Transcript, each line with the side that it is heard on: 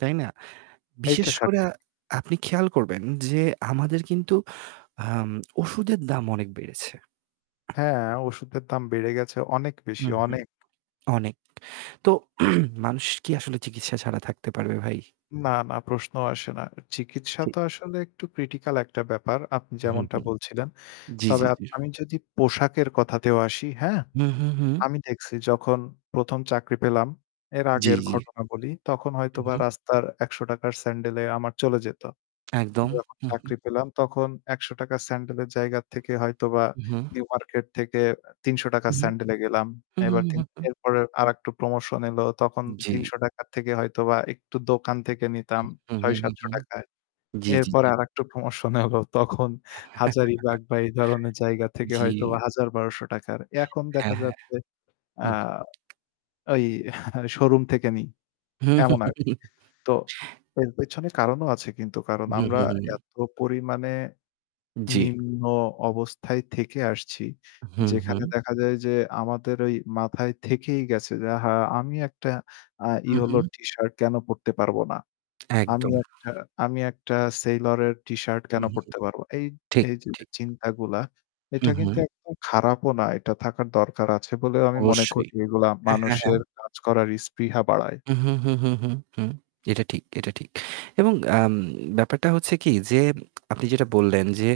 right: তাই না? বিশেষ
left: এইটা
right: করে
left: সঠিক।
right: আপনি খেয়াল করবেন যে আমাদের কিন্তু আম ওষুধের দাম অনেক বেড়েছে।
left: হ্যাঁ, ওষুধের দাম বেড়ে গেছে অনেক বেশি,
right: হুম, হুম।
left: অনেক।
right: অনেক। তো মানুষ কি আসলে চিকিৎসা ছাড়া থাকতে পারবে ভাই?
left: না, না প্রশ্নও আসে না। চিকিৎসা
right: ঠিক।
left: তো আসলে একটু ক্রিটিক্যাল একটা ব্যাপার। আপনি
right: হু,
left: যেমনটা
right: হু।
left: বলছিলেন।
right: জি, জি,
left: তবে
right: জি।
left: আমি যদি পোশাকের কথাতেও আসি হ্যাঁ,
right: হু, হু, হু।
left: আমি দেখছি যখন ১ম চাকরি পেলাম এর
right: জি,
left: আগের
right: জি।
left: ঘটনা বলি। তখন হয়তো
right: হুম,
left: বা
right: হুম।
left: রাস্তার ৳১০০ 'র স্যান্ডেলে আমার চলে যেত।
right: একদম,
left: যখন
right: হু, হু।
left: চাকরি পেলাম তখন ৳১০০ 'র স্যান্ডেলের জায়গা থেকে হয়তোবা
right: হু।
left: নিউ মার্কেট থেকে তিনশ
right: হু,
left: টাকা'র
right: হু,
left: স্যান্ডেলে গেলাম।
right: হু,
left: এবার তিন
right: হু, হু।
left: এরপরে আরেকটু প্রমোশন এলো। তখন
right: জি।
left: ৳৩০০ থেকে হয়তোবা একটু দোকান থেকে নিতাম
right: হু, হু, হু,
left: ছয়-সাতশ
right: হু,
left: টাকা 'র।
right: জি, জি,
left: এরপর
right: জি।
left: আরেকটু প্রমোশন হলো। তখন হাজারীবাগ বা এই ধরনের জায়গা থেকে
right: জি।
left: হয়তোবা ৳১০০০-১,২০০ 'র। এখন
right: হ্যাঁ,
left: দেখা
right: হ্যাঁ।
left: যাচ্ছে
right: হু,
left: আ
right: হু।
left: এই শোরুম থেকে নিই। এমন আরকি। তো এর পেছনে কারণও আছে কিন্তু কারণ
right: হু,
left: আমরা
right: হু, হু, হু।
left: এত পরিমাণে
right: জি।
left: নিম্ন অবস্থায় থেকে আসছি।
right: হুম,
left: যেখানে
right: হুম।
left: দেখা যায় যে আমাদের ঐ মাথায় থেকেই গেছে যে আ হা আমি আ একটা
right: হু,
left: Yellow
right: হু।
left: টি-শার্ট কেন পড়তে পারব না। আমি
right: একদম।
left: একটা আমি একটা Sailor এর টি-শার্ট
right: হু,
left: কেন
right: হু,
left: পড়তে পারবো না? এই
right: ঠিক,
left: এই যে
right: ঠিক।
left: চিন্তাগুলা
right: হু,
left: এটা কিন্তু
right: হু।
left: একদম খারাপও না এটা থাকার দরকার আছে বলেও আমি মনে
right: অবশ্যই,
left: করি। এগুলা
right: হ্যাঁ, হ্যাঁ, হ্যাঁ।
left: মানুষের কাজ করার ইস্পৃহা বাড়ায়।
right: হু, হু, হু, হু, হু, এটা ঠিক, এটা ঠিক। এবং আম ব্যাপারটা হচ্ছে কি যে আপনি যেটা বললেন যে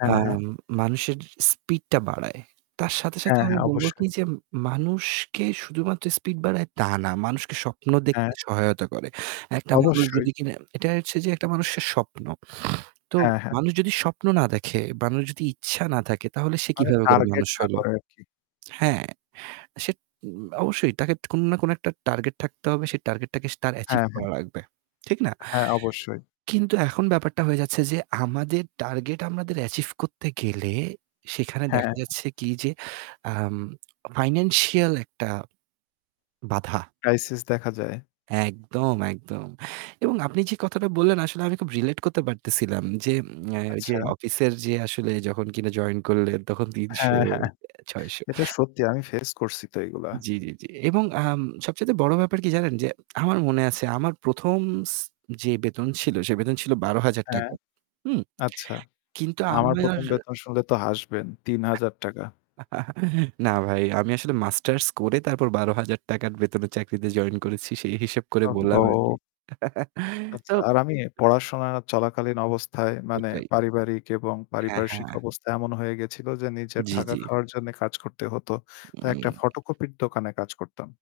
left: হ্যাঁ ,হ্যাঁ।
right: আম মানুষের স্পিড টা বাড়ায়। তার সাথে, সাথে
left: হ্যাঁ,
right: আমি
left: হ্যাঁ
right: বলব কি
left: অবশ্যই।
right: যে মানুষকে শুধুমাত্র স্পিড বাড়ায় তা না। মানুষকে স্বপ্ন দেখতে
left: হ্যাঁ।
right: সহায়তা করে। একটা মানুষ
left: অবশ্যই।
right: যদি কিনা এটা হচ্ছে যে একটা মানুষের স্বপ্ন। তো
left: হ্যাঁ, হ্যাঁ।
right: মানুষ যদি স্বপ্ন না দেখে, মানুষের যদি ইচ্ছা না থাকে তাহলে সে
left: মানে
right: কিভাবে করে
left: টার্গেট
right: মানুষ
left: না
right: হইল?
left: করে আর কি।
right: হ্যাঁ, সে উম অবশ্যই তাকে কোন না কোন একটা টার্গেট থাকতে হবে। সেই টার্গেটটাকে স তার অ্যাচিভ
left: হ্যাঁ, হ্যাঁ।
right: করা লাগবে। ঠিক না?
left: হ্যাঁ, অবশ্যই।
right: কিন্তু এখন ব্যাপারটা হয়ে যাচ্ছে যে আমাদের টার্গেট আমাদের অ্যাচিভ করতে গেলে সেখানে
left: হ্যাঁ।
right: দেখা যাচ্ছে কি যে আম ফাইন্যান্সিয়াল একটা বাধা
left: ক্রাইসিস দেখা যায়।
right: একদম, একদম। এবং আপনি যে কথাটা বললেন আসলে আমি খুব রিলেট করতে পারতেছিলাম যে আম ওইযে
left: আচ্ছা।
right: অফিসের যে আসলে যখন কিনে জয়েন করলেন তখন ৩০০,
left: হ্যাঁ, হ্যাঁ।
right: ৬০০
left: এটা সত্যি আমি ফেস করছি তো এগুলা।
right: জি, জি, জি, এবং আম সবচাইতে বড় ব্যাপার কি জানেন যে আমার মনে আছে আমার ১ম স যে বেতন ছিল সে বেতন ছিল বারো হাজার
left: হ্যাঁ।
right: টাকা হুম।
left: আচ্ছা,
right: কিন্তু
left: আমার
right: আমার
left: ১ম বেতন শুনলে তো হাসবেন, ৳৩০০০।
right: না ভাই আমি আসলে মাস্টার্স করে তারপর ৳১২,০০০ এর বেতনের চাকরিতে জয়েন করেছি। সেই হিসেব করে বললাম আরকি।
left: ওহো!
right: তো
left: আচ্ছা আর আমি পড়াশোনা চলাকালীন অবস্থায় মানে
right: ওইটাই।
left: পারিবারিক এবং
right: হ্যাঁ,
left: পারিপার্শ্বিক
right: হ্যাঁ।
left: অবস্থা এমন হয়ে গেছিল যে নিজের
right: জি,
left: থাকা
right: জি।
left: খাওয়ার জন্য কাজ করতে হতো। তাই একটা ফটোকপির দোকানে কাজ করতাম।